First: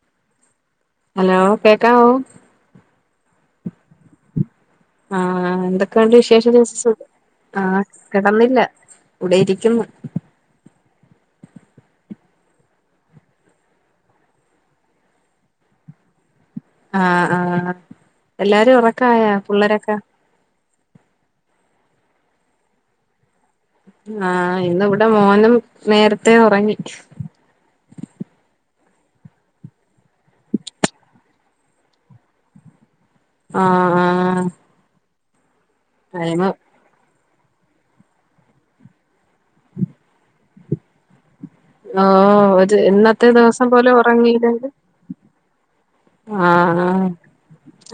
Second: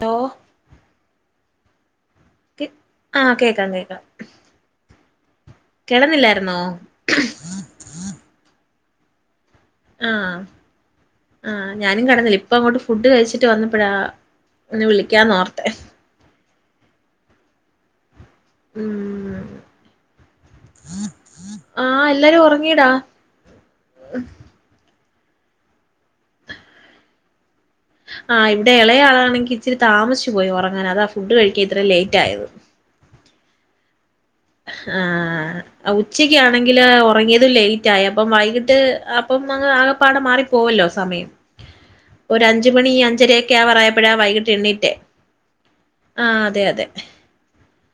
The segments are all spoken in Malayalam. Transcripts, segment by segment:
തൊ ഹലോ കേക്കാവൊ ക് ആഹ് കേക്കാം കേക്കാം. ആഹ് ആഹ് എന്തൊക്കൊണ്ട് കിടന്നില്ലായിരുന്നോ വിശേഷം [unintelligible] ആഹ് കെടന്നില്ല [unintelligible] ആഹ് ആഹ് ഞാനും കടന്നില്ല ഇപ്പ അങ്ങോട്ട് ഫുഡ് കഴിച്ചിട്ട് വന്നപ്പഴാ ഒന്ന് വിളിക്ക [unintelligible] ആഹ് ആഹ് എല്ലാരും ഉറക്കായ ഉം പിള്ളരൊക്കെ ആഹ് എല്ലാരും ഉറങ്ങീടാ ആഹ് [unintelligible] ഇവിടെ മോനും നേരത്തേ ഉറങ്ങി ആഹ് ഇവിടെ ഇളയയാളാണെങ്കിൽ ഇച്ചിരി താമസിച്ചു പോയി ഉറങ്ങാൻ അതാ ഫുഡ് കഴിക്കാ ഇത്ര ലേറ്റ് ആയത് ആഹ് ആഹ് ആഹ് ആ [unintelligible] ടൈമ് ഉച്ചയ്ക്കണെങ്കില് തുടങ്ങിയതും ലേറ്റ് ആയ അപ്പം വൈകിട്ട് [unintelligible] [unintelligible] ആക പാട മാറി പോവല്ലോ സമയം [unintelligible] അഞ്ച് ഒരു മണി ഇന്നത്തെ അഞ്ചരയൊക്കെ ദിവസം പോലെ ആവാറായപ്പോഴാ ഉറങ്ങീല വൈകിട്ട് [unintelligible] എണ്ണീറ്റെ അതെ ആഹ് അതെ ആയ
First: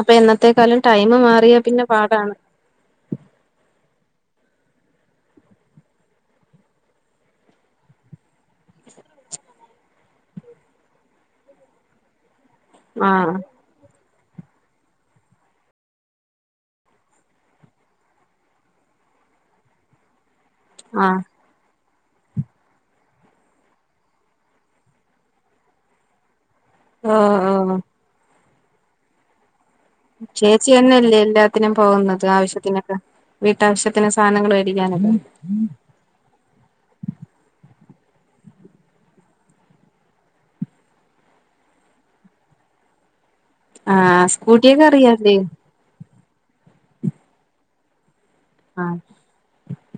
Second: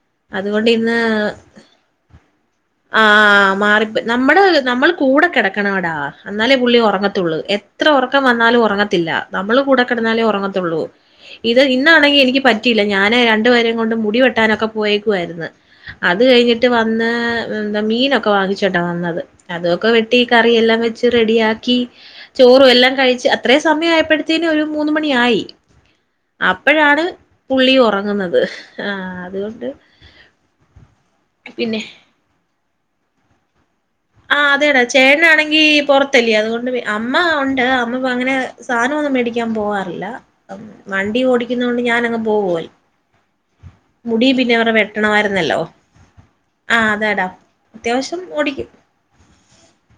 അപ്പൊ അതുകൊണ്ട് എന്നത്തെക്കാലം ടൈം മാറിയാ പിന്നെ പാടാണ് ആഹ് ആഹ് ആ മാറി [unintelligible] നമ്മള് നമ്മൾ കൂടെ കിടക്കണടാ എന്നാലേ പുള്ളി ഉറങ്ങത്തുള്ളൂ എത്ര ഉറക്കം വന്നാലും ഉറങ്ങത്തില്ല നമ്മൾ കൂടെ കിടന്നാലേ ഉറങ്ങത്തുള്ളൂ ഇത് ഇന്നാണെങ്കിൽ എനിക്ക് പറ്റ [unintelligible] ഞാന് ആഹ് രണ്ടുപേരെം കൊണ്ട് മുടിവെ [unintelligible] [unintelligible] ട്ടാനൊക്കെ പോയേക്കുവാരുന്ന് അത് കഴിഞ്ഞിട്ട് വന്ന് [unintelligible] എന്താ മീനൊക്കെ വാങ്ങിച്ചോണ്ട വന്നത് അതൊക്കെ വെട്ടി കറിയെല്ലാം വെച്ച് ആഹ് റെഡിയാക്കി ചോറും എല്ലാം കഴിച്ച് അത്രയ സമയം ആയപ്പോഴത്തേന് ഒരു മൂന്ന മണി ആയി അപ്പഴാണ് ഓഹ് പുള്ളി ഓഹ് ഉറങ്ങുന്നത് ആഹ് അതുകൊണ്ട് ചേച്ചി തന്നല്ലേ എല്ലാത്തിനും പിന്നെ പോകുന്നത് ആവശ്യത്തിന് വീട്ടാവശ്യ ആഹ് അതെയടാ ചേ [unintelligible] ആണെങ്കി പൊറത്തല്ല്യൊ അതുകൊണ്ട് [unintelligible] അമ്മ ഉണ്ട് [unintelligible] അങ്ങനെ സാധനവൊന്നും മേടിക്കാൻ പോവാറില്ല വണ്ടി ഓടിക്കുന്ന കൊണ്ട് ഞാനങ്ങ് പോ [unintelligible] ആഹ് സ്കൂട്ടിയൊക്കെ അറിയാല്ലേ ആഹ് അതെടാ അത്യാവശ്യം [unintelligible] ഓടിക്കും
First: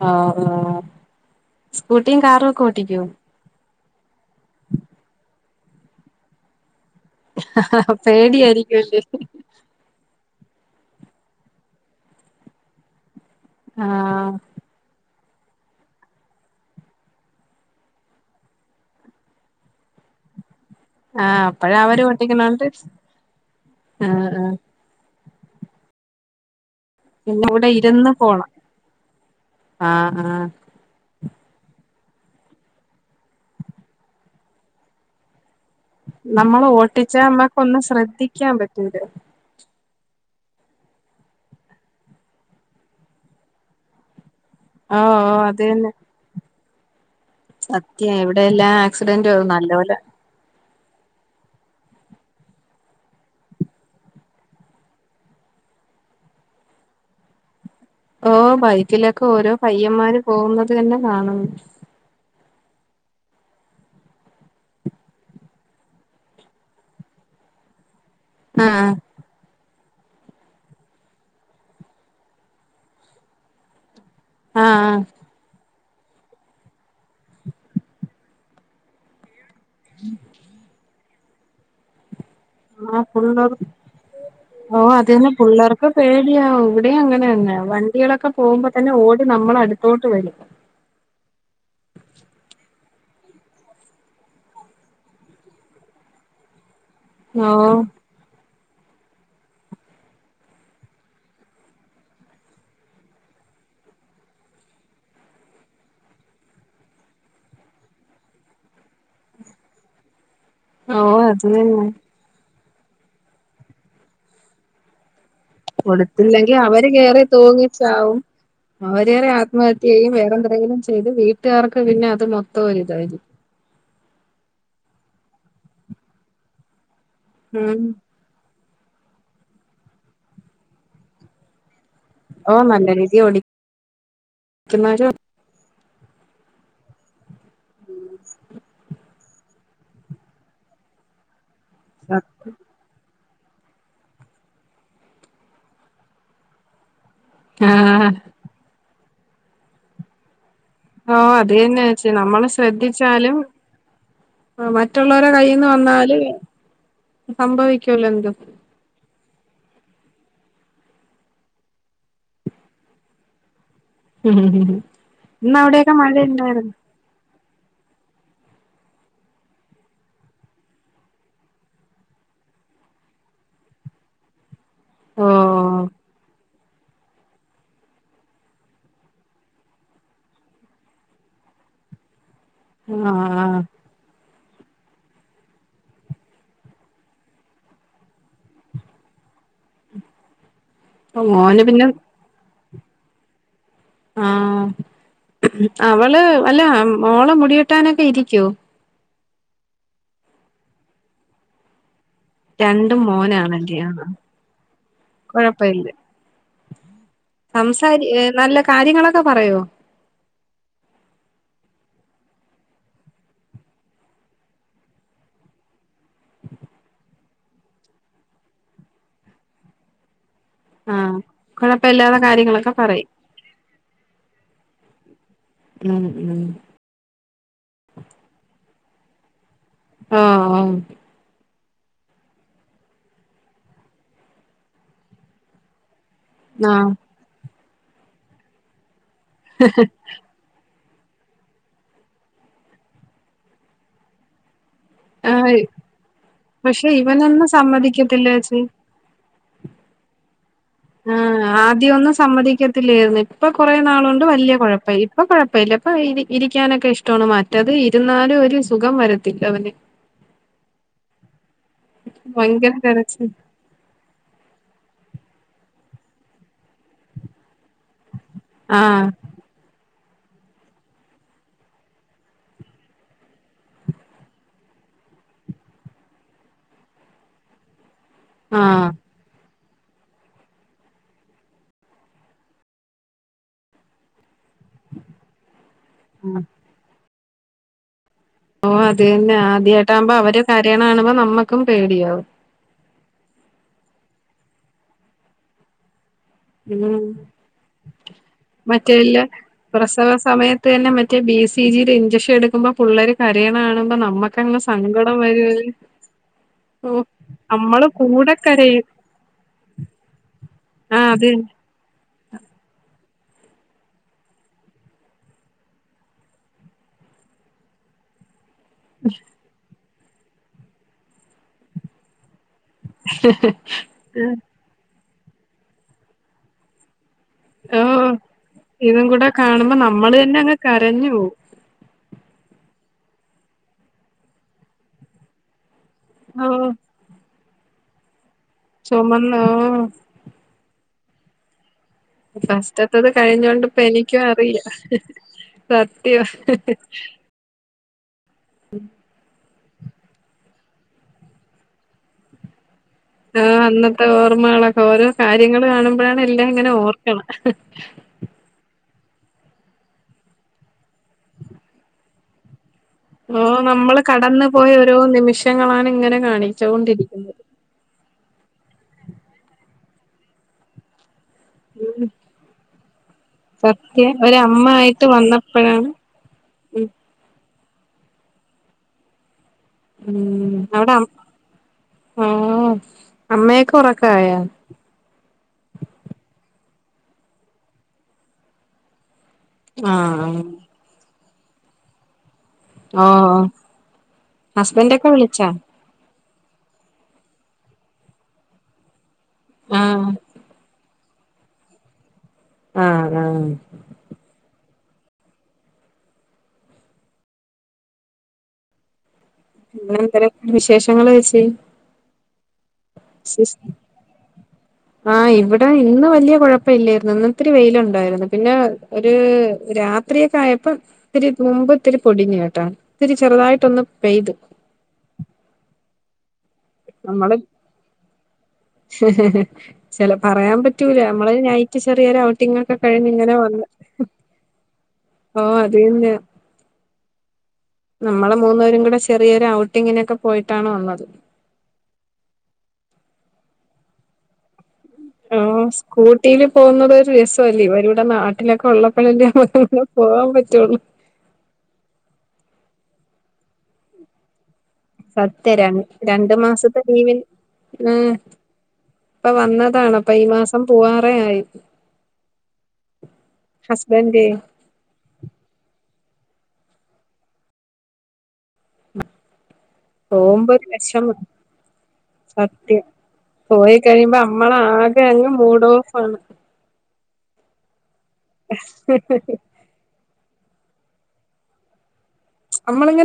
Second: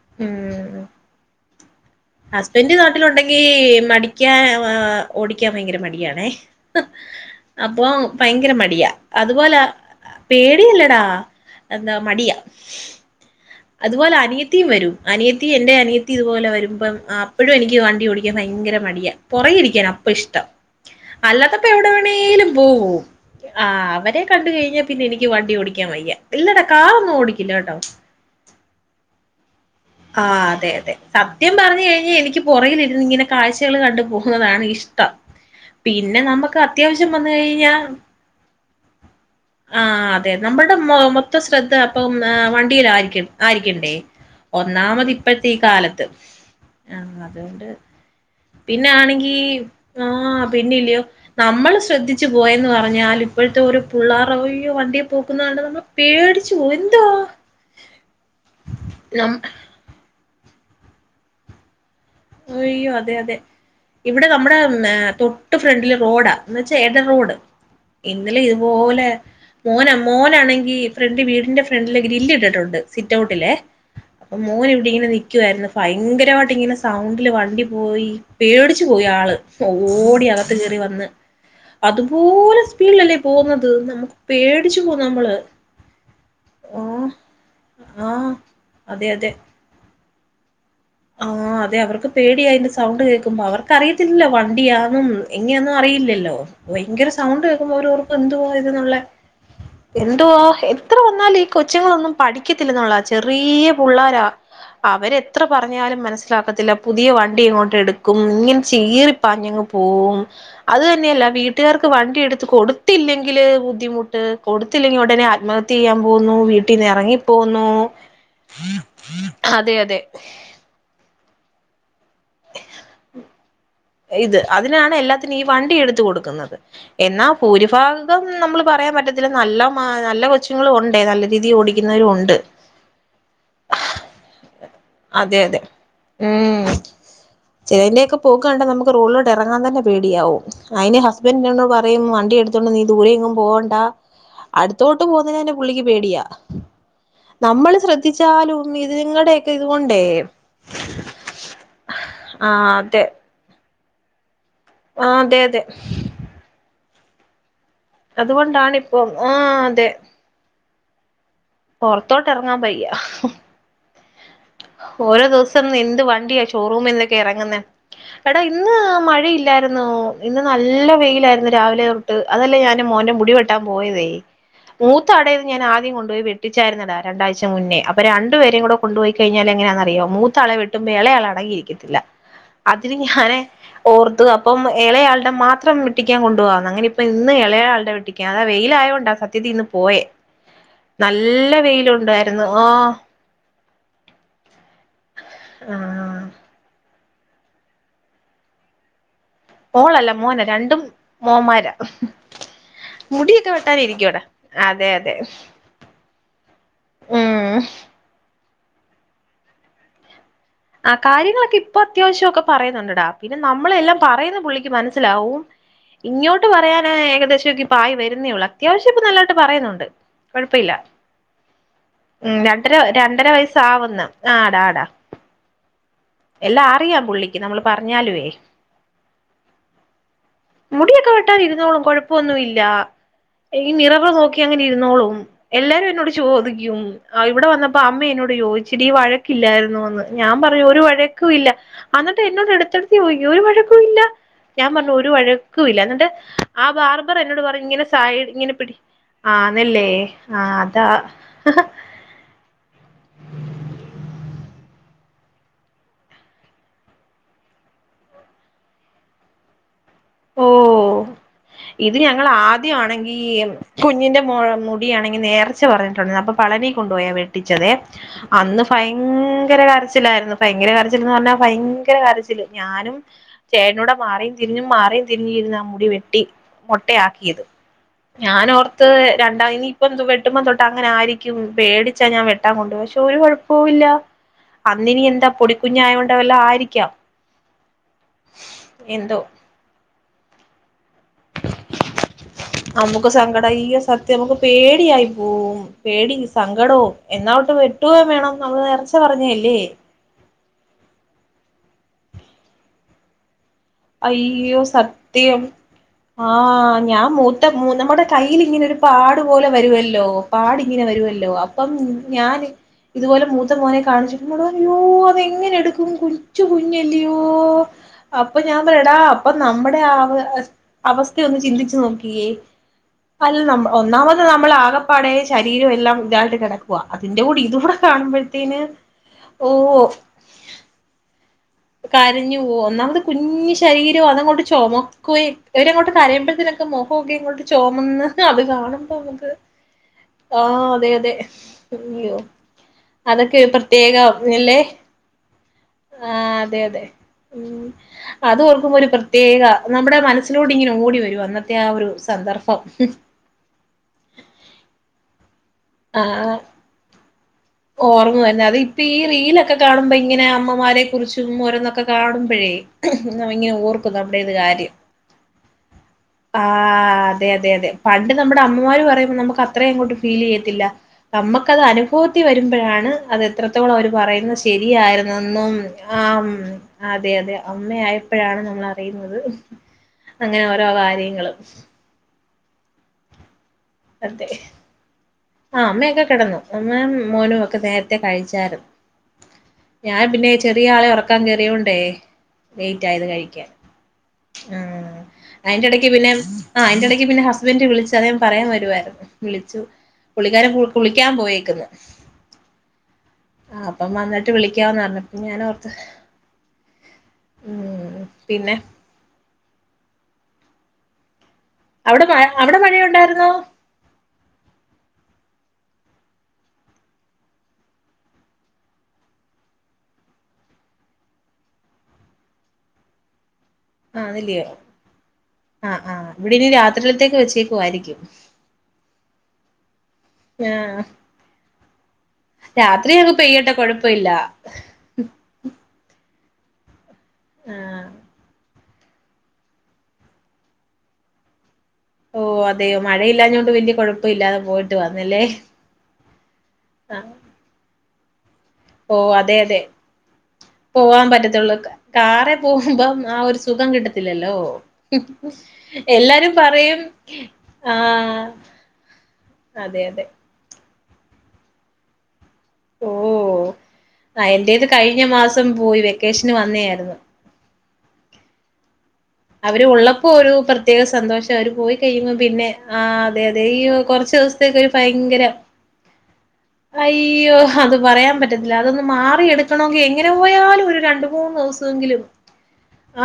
ആ ഓ ഉം ഹസ്ബൻഡ് നാട്ടില് ഉണ്ടെങ്കി പഠിക്കാൻ ഓടിക്കാൻ ഭയങ്കര മടിയണേ അപ്പ ഭയങ്കര മടിയാ പേടിയായിരിക്കുംല്ലേ അതുപോലെ പേടി പേടില്ലെടാ എന്താ മടിയ. അതുപോലെ ആഹ് അനിയത്തിയും വരും അനിയത്തി എന്റെ അനിയത്തി ഇതുപോലെ വരുമ്പം അപ്പോഴും എനിക്ക് വണ്ടി ഓടിക്കാൻ ഭയങ്കര മടിയാ പുറക ഇടിക്കാൻ അപ്പ ഇഷ്ടം. ആഹ് അല്ലാതപ്പോ അപ്പഴ എവിടെ അവര് വേണെേങ്കിലും ഓട്ടിക്കണോണ്ട് പോവും ആ അവരെ ആഹ് കണ്ട ആഹ് കഴിഞ്ഞാ പിന്നെ എനി വണ്ടി ഓടിക്കാൻ വയ്യ ഇല്ലട കാറൊന്നും പിന്നെ ഓടിക്കില്ല ഇവിടെ കേട്ടോ ഇരുന്ന് പോണം ആഹ് ആ ആഹ് അതെ അതെ സത്യം പറഞ്ഞു കഴിഞ്ഞാ എനിക്ക് പുറകലിരുന്ന് ഇങ്ങനെ കാഴ്ചകൾ കണ്ടുപോകുന്നതാണ് ഇഷ്ടം. പിന്നെ നമുക്ക് നമ്മൾ അത്യാവശ്യം ഓട്ടിച്ചാ വന്ന് നമ്മക്ക് കഴിഞ്ഞാ ഒന്നും ശ്രദ്ധിക്കാൻ പറ്റൂല്ല. ആഹ് നമ്മുടെ മൊത്ത ശ്രദ്ധ അപ്പം വണ്ടിൽ ആയിരിക്ക ആയിരിക്കണ്ടേ ഒന്നാമത് ഓഹ് ഓഹ് ഇപ്പോഴത്തെ ഈ അത് തന്നെ കാലത്ത് ആഹ് അതുകൊണ്ട് സത്യം എവിടെയെല്ലാം പിന്നെ ആക്സിഡന്റ് ആണെങ്കി നല്ല പോലെ ആഹ് പിന്നല്ലയോ നമ്മൾ ശ്രദ്ധിച്ചു പോയന്ന് പറഞ്ഞാൽ ഇപ്പോഴത്തെ ഒരു പിള്ളേറോ വണ്ടിയ പോക്കുന്നത് കണ്ട് നമ്മൾ പേടിച്ചു പോ എന്തോ ഓ ഭായി ബൈക്കിലൊക്കെ ഓരോ പയ്യന്മാരും പോകുന്നത് തന്നെ കാണും അയ്യോ അതെ അതെ ഇവിടെ നമ്മുടെ തൊട്ട് ഫ്രണ്ടില് റോഡാ എന്നന്ന് വച്ചാ റോഡ് ഇന്നലെ ആഹ് ഇതുപോലെ മോന മോനാണെങ്കിൽ ഫ്രണ്ട് വീടിന്റെ ഫ്രണ്ടില ഗ്രിൽ ഇട്ടിട്ടുണ്ട് സിറ്റ് ഔട്ടിലെ അപ്പൊ മോൻ ഇവിടെ ആഹ് ഇങ്ങനെ നിക്കുവായിരുന്നു. ഭയങ്കരമായിട്ട് ഇങ്ങനെ സൗണ്ടില് വണ്ടി പോയി പേടിച്ചു പോയി ആള് ഓടി അകത്ത് കയറി വന്ന് അതും പിള്ളേർ ഓ പേടിച്ചു പോവും അത് തന്നെ നമ്മള്. പിള്ളേർക്ക് പേടിയാ ഇവിടെയും ആഹ് അങ്ങനെ തന്നെ വണ്ടികളൊക്കെ ആഹ് പോകുമ്പോ തന്നെ ഓടി നമ്മളടുത്തോട്ട [unintelligible] ആഹ അതെ അവർക്ക് പേടി അതിന്റെ സൗണ്ട് കേ ക്കുമ്പോ അവർക്കറിയത്തില്ലോ വണ്ടിയാന്നും എങ്ങനെയന്നും അറിയില്ലല്ലോ. ഭയങ്കര സൗണ്ട് ഓഹ് കേക്കുമ്പോ അവര് ഓർക്കും എന്തുവാ [unintelligible] എന്തുവാ എത്ര വന്നാല ഈ കൊച്ചുങ്ങളൊന്നും പഠിക്കത്തില്ലന്നുള്ളാ ചെറിയ പിള്ളാരാ അവരെത്ര പറഞ്ഞാലും മനസ്സിലാക്കത്തില്ല പുതിയ വണ്ടി ഇങ്ങോട്ട് എടുക്കും ഇങ്ങനെ ചീറിപ്പാഞ്ഞങ്ങ് പോകവും അത് ഓ തന്നെയല്ല അത് തന്നെ വീട്ടുകാർക്ക് വണ്ടി എടുത്ത് കൊടു ത്തില്ലെങ്കില് ബുദ്ധിമുട്ട് കൊടുത്തില്ലെങ്കിൽ ഉടനെ ആത്മഹത്യ ചെയ്യാൻ പോകുന്നു കൊടുത്തില്ലെങ്കിൽ വീട്ടിന്ന് അവര് ഇറങ്ങി കേറി പോകുന്നു തൂങ്ങിച്ചാവും അവരേറെ അതെ ആത്മഹത്യ അതെ ചെയ്യും വേറെന്ത ന്തേലും ചെയ്ത് വീട്ടുകാർക്ക് പിന്നെ അത് മൊ ഇത് അതിനാണ് എല്ലാ ന് ഈ വണ്ടി എടുത്ത് കൊടുക്കുന്നത് എന്നാ ഉം ഭൂരിഭാഗം നമ്മള് പറയാൻ പറ്റത്തില്ല നല്ല മ നല്ല കൊച്ചുങ്ങളുണ്ടെ നല്ല രീതിൽ ഓടി ഓ നല്ല രീതി ഓടി അതെ അതെ ഏ ചിലതിന്റെ ഒക്കെ പോക്‌ കാണ്ട നമുക്ക് റോഡിലോട്ട് ഇറങ്ങാൻ തന്ന പേടിയാവും അയ്യ്ന് ഹസ്ബന്റി പറയും വണ്ടിയെടുത്തു കൊണ്ട് നീ ദൂരെ എങ്ങും പോണ്ടാ അടുത്തോട്ട് പോന്നേനുതന്നെ പുള്ളിക്ക് പേടിയാ നമ്മൾ ആഹ് ശ്രദ്ധിച്ചാലും ഉ നിങ്ങടെ ഇതുകൊണ്ടേ ഓ അത് തന്നെ എച്ചി നമ്മള് ആഹ് അതെ ശ്രദ്ധിച്ചാലും ആ ആഹ് മറ്റുള്ളരെ അതെ അതെ കൈന്ന് വന്നാല് സംഭവി അതുകൊണ്ടണിപ്പോ ആ അതെ പൊറത്തോട്ട് ഇറങ്ങാൻ വയ്യ ഓരോ ഇന്ന് ദിവസം അവിടെയൊക്കെ എന്ത് വണ്ടിയാ മഴയുണ്ടായിരുന്നോ ഷോറൂമിൽ നിന്നൊക്കെ ഇറങ്ങുന്ന എടാ ഇന്ന് മഴയില്ലായിരുന്ന ഇന്ന് നല്ല വെയിലായിരുന്നു രാവിലെ തൊട്ട് അതല്ലേ ഞൻ മോന്റെ മുടി വെട്ടാൻ പോയതേ മൂത്ത ഓ അടയത് ഞാൻ ആദ്യം കൊണ്ടുപോയി വേട്ട ച്ചായിരുന്നഡാ രണ്ടാഴ്ച മുന്നേ അപ്പൊ രണ്ടുപേരെയും കൊണ്ടുപോയി കഴിഞ്ഞാൽ എങ്ങനാന്നറിയോ മൂത്താളെവെട്ടുമ്പോ ഇളയാള അടങ്ങി ഇരിക്കത്തില്ല അതിന് ഞാനെ ആഹ് ഓർത്തത് അ ഇപ്പം ഇളയാൾടെ മാത്രം വെട്ടിക്കാൻ കൊണ്ട് പോകാന് അങ്ങനെ ഇപ്പം ഇന്ന് ഇളയാളുടെ വെട്ടിക്കാൻ അതാ വെയില ആയത് കൊണ്ടാണ് സത് തി [unintelligible] പോയെ ആഹ് നല്ല മോന് പിന്നെ വെയിലുണ്ടായിരുന്നു ഓഹ് ആഹ് ആഹ് അവള് അല്ല മോള് മുടിവെട്ടാനൊക്കെ ഇരിക്കോ മോളല്ല മോന രണ്ടും മോന്മാരാ രണ്ടും മോനാണല്ലെ ആ ആ അതെ അതെ കൊഴപ്പല്ല ഉം സംസാരി ഏഹ് നല്ല കാര്യങ്ങളൊക്കെ പറയോ? ആ കാര്യങ്ങളൊക്കെ ഇപ്പൊ അത്യാവശ്യെക്കെ പറയുന്നുണ്ട്ടാ പിന്നെ നമ്മളെല്ലാം പറയുന്ന പുള്ളിക്ക് മനസ്സിലാവും ഇങ്ങോട്ട് പറയാന ഏകദേശം പ്പം ആയി വരുന്നേ ഒള്ളൂ അത്യാവശ്യം ഇപ്പൊ നല്ലായിട്ട് പറയുന്നുണ്ട് കൊഴപ്പില്ല ആഹ് കുഴപ്പമില്ലാത്ത ഉം കാര്യങ്ങളൊക്കെ രണ്ടര പറയും രണ്ടര വയസ്സ് ആവുന്ന് ആടാ ആടാ ഉം ഉം എല്ലാം അറിയാം പുള്ളിക്ക് നമ്മൾ പറഞ്ഞാലുവേ ആഹ് ആ കൊഴപ്പൊന്നുല്ല ഈ നിറവ് നോക്കി അങ്ങനെ ഇരുന്നോളും എല്ലാരും എന്നോട് ചോദിക്കും ആഹ് ആ ഇവിടെ വന്ന അമ്മ എന്നോട് യോച്ച്ടി വഴ ഇല്ലായിരുന്നു വന്ന് പറയൂ ഒരു വഴക്കുല്ല അന്നിട്ട് എന്നോട് അടുത്തെടുത്തി പോയി ഒരു വഴക്കു ഇല്ല ഞാൻ പറഞ്ഞു ഒരു ആഹ് വഴക്കുല്ല ന്നിട്ട് ആഹ് പക്ഷെ ബാർബർ എന്നോട് ഇവനൊന്നും പറഞ്ഞു ഇങ്ങനെ സ ഇങ്ങനെ സമ്മതിക്കത്തില്ലേച്ചി പിടി ആന്നല്ലേ ആഹ് ആഹ് ആദ്യം ഒന്നും സമ്മതിക്ക ത്തില്ലർന്ന് ഇപ്പൊ കോറെ നാളൊണ്ട് വല്യ കൊഴപ്പ ഇപ്പൊ കൊഴപ്പമല്ല ഇപ്പൊ ഇ ഇരിക്കാനൊക്കെ ഇഷ്ടമാണ് മറ്റത് ഇരുന്നാലും ഒരു സുഖം വരത്തില്ല അവന് ഓഹ് ഇത് ഞങ്ങൾ ഭയങ്കര ആദ്യണെങ്കി കരച്ചിൽ കുഞ്ഞിന്റെ മോ ടിയണെങ്കി നേർച്ച പറഞ്ഞിട്ടുണ്ട് അപ്പൊ പളനി കൊണ്ടു പോയാ വെട്ടിച്ചതെ അന്ന് ആഹ് ഭയങ്കര കര ഭയങ്കര കരച്ചിലർന്ന് പറഞ്ഞാ ഭയങ്കര കരച്ചില് ഞാനും ചേട്ടനുടെ മാറിയും തിരിഞ്ഞും മാറിം തിരിഞ്ഞിരുന്ന ആ മുടി വെട്ടി മൊട്ടയാക്കിയത് ഞൻ ഓർത്ത് ആഹ് രണ്ടയിനി ഇപ്പ വെട്ടുമ്പോം തൊട്ട് അങ്ങനെ ആയിരിക്കും പേടിച്ചാ ഞാൻ വെട്ടാ കൊണ്ട്പ പോയി പക്ഷെ ഒരു കുഴപ്പവില്ല അന്നിനി എന്താ പൊടിക്കുഞ്ഞ ആയതോണ്ട് വല്ലാം ആയിരിക്കാം ഓ എന്തോ അതന്നെ ആദ്യട്ടാകുമ്പോ അവ കാര്യനാ കാണുമ്പോ നമ്മുക്കും പേടിയാവും നമുക്ക് സങ്കട ഈ സത്യം നമുക്ക് പേടിയായി പോവും പേടി സങ്കടവും ഉം എന്നാവട്ട് വെട്ടുക വേണം നമ്മള് എറച്ചി പറഞ്ഞല്ലേ അതെന്നെ ബി സി ജി ടെ ഇൻ ജെക്ഷൻ എടുക്കുമ്പോ പുള്ളേര് കര് അയ്യോ സത്യം വരും ആഹ് ഓ ഞാൻ മൂത്ത നമ്മള് നമ്മുടെ കൂടെ കയ്ൽ ഇങ്ങനെ ഒരു കരയും പാടു പോലെ വരുല്ലോ പാടി ഇങ്ങനെ ആ അത് വരുവല്ലോ അപ്പം ഞാന് ഇതുപോലെമൂത്തമോനെകാണിച്ചിട്ട് യോ അതെങ്ങനെ എടുക്കും കൊച്ച് കുഞ്ഞല്ല്യോ? അപ്പൊ ഞാൻ പറയും ടാ അപ്പൊ നമ്മുടെ ആ അവസ്ഥ ഒന്ന് ചിന്തിച്ചു നോക്കിയേ അല്ല നമ്മ ഒന്നാമത് നമ്മൾ ആക ഇപ്പനെ ശരീരം എല്ലാം ഇതായിട്ട് കിടക്കുവാ അതിന്റെ കൂടി ഇതൂടെ ഓ കാണുമ്പോഴത്തേന് ഇതും കൂടെ ഓ കാണുമ്പോ നമ്മള് തന്നെ അങ്ങ് കരഞ്ഞു പോവും കരഞ്പോകും ഒന്നാമത് കുഞ്ഞ് ശരീരവുഅതങ്ങോട്ട് ചുമാക്‌വേ തെ ഓ കാര്യ്പഴത്തിനക്കെ മോഖക്കെങ്ങട്ട് ചൊമന്ന് അത് കാണുമ്പം നമ്മക്ക് ചുമന്ന് ഓ ആഹ് അതെ അതെ അയ്യോ ഫസ്റ്റത്തത് അതൊക്കെ ഒരു കഴിഞ്ഞൊണ്ട് ഇപ്പോ പ്രത്യേക എനിക്കും അറിയ അല്ലേ സത്യവാ ആഹ് അതെ അതെ ഉ അത് ഓർക്കുമ്പോ ഒരു പ്രത്യേക നമ്മുടെ മനസ്സിലോട്ട് ഇങ്ങനെ ഓടി വരും അന്നത്തെ ആ ഒരു സന്ദർഭം ആഹ് അന്നത്തെ ഓർമ്മകളൊക്കെഓരോ കാര്യ കാര്യങ്ങൾ കാണുമ്പോഴാണ് ആഹ് എല്ലാം ഇങ്ങനെ ഓർക്കണ ഓർമ്മ തന്നെ അത് ഇപ്പി ഈ റിലൊക്കെ കാണുമ്പോ ഇങ്ങനെ അമ്മമാരെ കുറിച്ചും ഓരോന്നൊക്കെ കാണുമ്പഴേ ഓ നമ്മള് കടന്നു പോയ ഇങ്ങനെഓർക്കുംനമ്മുടെത്കാര്യം ഓരോ നിമിഷങ്ങളാണ് ഇങ്ങനെ കാണിച്ചോണ്ടിരിക്കുന്നത് ആഅതെഅതെഅതെപണ്ട് നമ്മുടെ അമ്മമാര് പറയുമ്പോൾ നമുക്ക് അത്രയും അങ്ങോട്ട് ഫീൽ ചെയ്യത്തില്ല നമ്മുക്ക അത് അനുഭവ യാണ് അതെത്രത്തോളം അവര് സത്യം പറയുന്ന ഒരമ്മ ആയിട്ട് ശരിയായിരുന്നും വന്നപ്പോഴാണ് ആം ഉം അതെ അതെ അമ്മയായപ്പഴാണ് നമ്മളറിയുന്നത് അങ്ങനെ ഉം ഓരോ അവിടെ അം കാര്യങ്ങളും ആഹ് അമ്മയൊക്കെ അതെ ഉറക്കായോ ആ അമ്മെക്കെ കെടന്നു മ്മേം മോനും ഒക്കെ നേരത്തെ കഴിച്ചായിരുന്നു ഞാൻ പിന്നെ ആഹ് ചെറിയ ആളെ ഒറ ക്കങ്കറി ഉണ്ടേ ലേറ്റ് ഓ ആയത് കഴിക്കാൻ ഹസ്ബൻഡ് ആഹ്‌ ഒക്കെ വിളിച്ചാ അതിന്റെ എടക്ക് പിന്നെ ആ അയിന്റെ എടക്ക് പിന്നെ ഹസ്ബന്റ് വിളിച്ച് അത് ഞാൻ പറയാൻ വരു രുവാരുന്നു വിളിച്ചു ആഹ് പുള്ളിക്കാരൻ [unintelligible] കുളിക്കാൻ പോയേക്കുന്നു ആഹ് ആഹ് ആ അപ്പം വന്നിട്ട് വിളിക്ക ക്കാന് പറഞ്ഞപ്പോ ഞാൻ ഓർത്ത് ഉം പിന്നെ അങ്ങനെ എന്തെര് വിശേഷങ്ങള് ഏച്ചി അവിടെ മഴ അവിടെ മഴയു [unintelligible] ആ ഇവ് ഇവിടെ ഇന്ന് വലിയ കൊഴപ്പല്ലായിരുന്നു ഇന്ന് ഇത്തിരി വെയിലുണ്ടായിരുന്നു പിന്നെ ഒരു രാത്രിയൊക്കെ ആയപ്പം ഇത്തിരി മുമ്പ് ഇത്തിരി പൊടിഞ്ഞ് കേട്ടോ ഇത്തിരി ചെറുതായി ആ അതില്ല്യോ ആ ആ ഇവിടിനി രാ നമ്മള് ചെല പറയാൻ ആഹ് പറ്റൂല നമ്മള് നൈറ്റ്‌ ചെറിയൊരു ഔട്ടിങ് ഒക്കെ രാത്രി കഴിഞ്ഞ് അങ്ങ് ങ്ങനെ പെയ്യട്ടെ വന്ന് കൊഴപ്പയില്ല ഓ അതുതന്നെ ആഹ് നമ്മള് മൂന്ന് പേരും ഇവ്ടെ ചെറിയൊര് ഔട്ടിങ്ങിനൊക്കെ പോയിട്ടാണ് വന്നെത്. ഓ അതെയോ മഴയില്ലാഞ്ഞോണ്ട് വല്ല്യ കൊഴപ്പം ഇല്ലാതെ പോ ആഹ് സ്കൂട്ടിയിൽ പോവുന്നെത് ഒര് രസ അല്ലെ? വരു [unintelligible] ഓ അതെ അതെ പറ്റുള്ളൂ പോവാൻ പറ്റത്തുള്ളൂ കാറേൽ പോകുമ്പം ആ ഒരു സുഖം കിട്ടത്തില്ലല്ലോ സത്യം രണ്ട് എല്ലാരും രണ്ടു പറയും മാസത്തെ ലീവിൽ ഏഹ് ആഹ് ഇപ്പോ അതെ അതെ വന്നതാണപ്പോ ഈ മാസം പോവാറെ ആയി ഓ ഹസ്ബൻഡ് ആ എന്റേത് കഴിഞ്ഞ മാസം പോയി വേ ക്കേഷെന് വന്നെയായ്രുന്നു. അവര് ഉള്ളപ്പോ ഒരു പോകുമ്പോ പ്രത്യേക വിഷമം സന്തോഷാ അവര് പോയി കഴിയുമ്പോ പിന്നെ സത്യം ആഹ് അതെ അതെ അയ്യോ പോയി കൊറച്ച് കഴിയുമ്പോ നമ്മള ദുവ്സ്ത്തേക്ക് ഒരു ആകെ ഭയങ്കര അങ്ങ് മൂഡ് ഓഫ് ആണ് അയ്യോ അത് പറയാം പറ്റത്തില്ല അതൊന്ന് മാറി എടുക്കണോങ്കി എങ്ങന പോയാലും ഒരു രണ്ട് മൂന്ന് ദിവസമെങ്കിലും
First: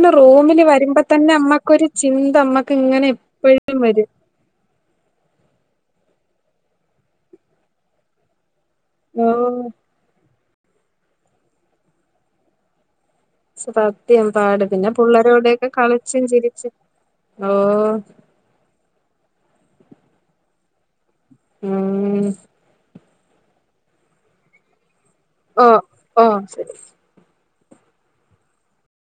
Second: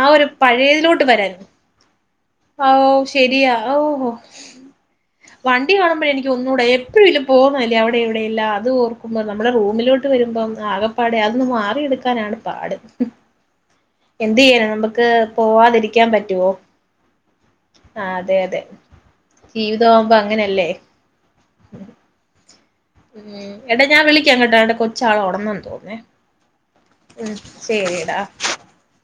ആ ഒരു റൂമില് വരുമ്പോ പഴയതിലോട്ട് തന്നെ വരാൻ മ്മക്കൊരു ചിന്ത ഓ മ്മക്ക് ഇങ്ങനെ ശരിയാ എപ്പഴും വരും ഓ വണ്ടി കാണുമ്പോഴെ എനിക്ക് ഒന്നുകൂടെ എപ്പഴും ഇതിലെ പോകുന്നല്ലേ അവിടെ ഇവിടെയെല്ലാം അത് ഓർക്കുമ്പോൾ നമ്മള ഓ റൂമിലോട്ട് വരുമ്പം ആകപ്പാടെ അതൊന്ന് മാറി എടുക്കാനാണ് പാട് സത്യം എന്ത് പാട് ചെയ്യാനാ പിന്നെ നമുക്ക് പിള്ളരോടൊക്കെ പോവാതിരിക്കാൻ കളിച്ചും പറ്റുവോ ചിരിച്ചും ഓ [unintelligible] ജവിതാകുമ്പോ അങ്ങനെയല്ലേ ഉം എടാ ഞാൻ വിളിക്കാം കേട്ടോ ദാണ്ടെ കൊ ച്ചാള് ഉണർന്നെന്ന് ഓ തോന്നുന്നേ ഓ ശരി ശരിയെടാ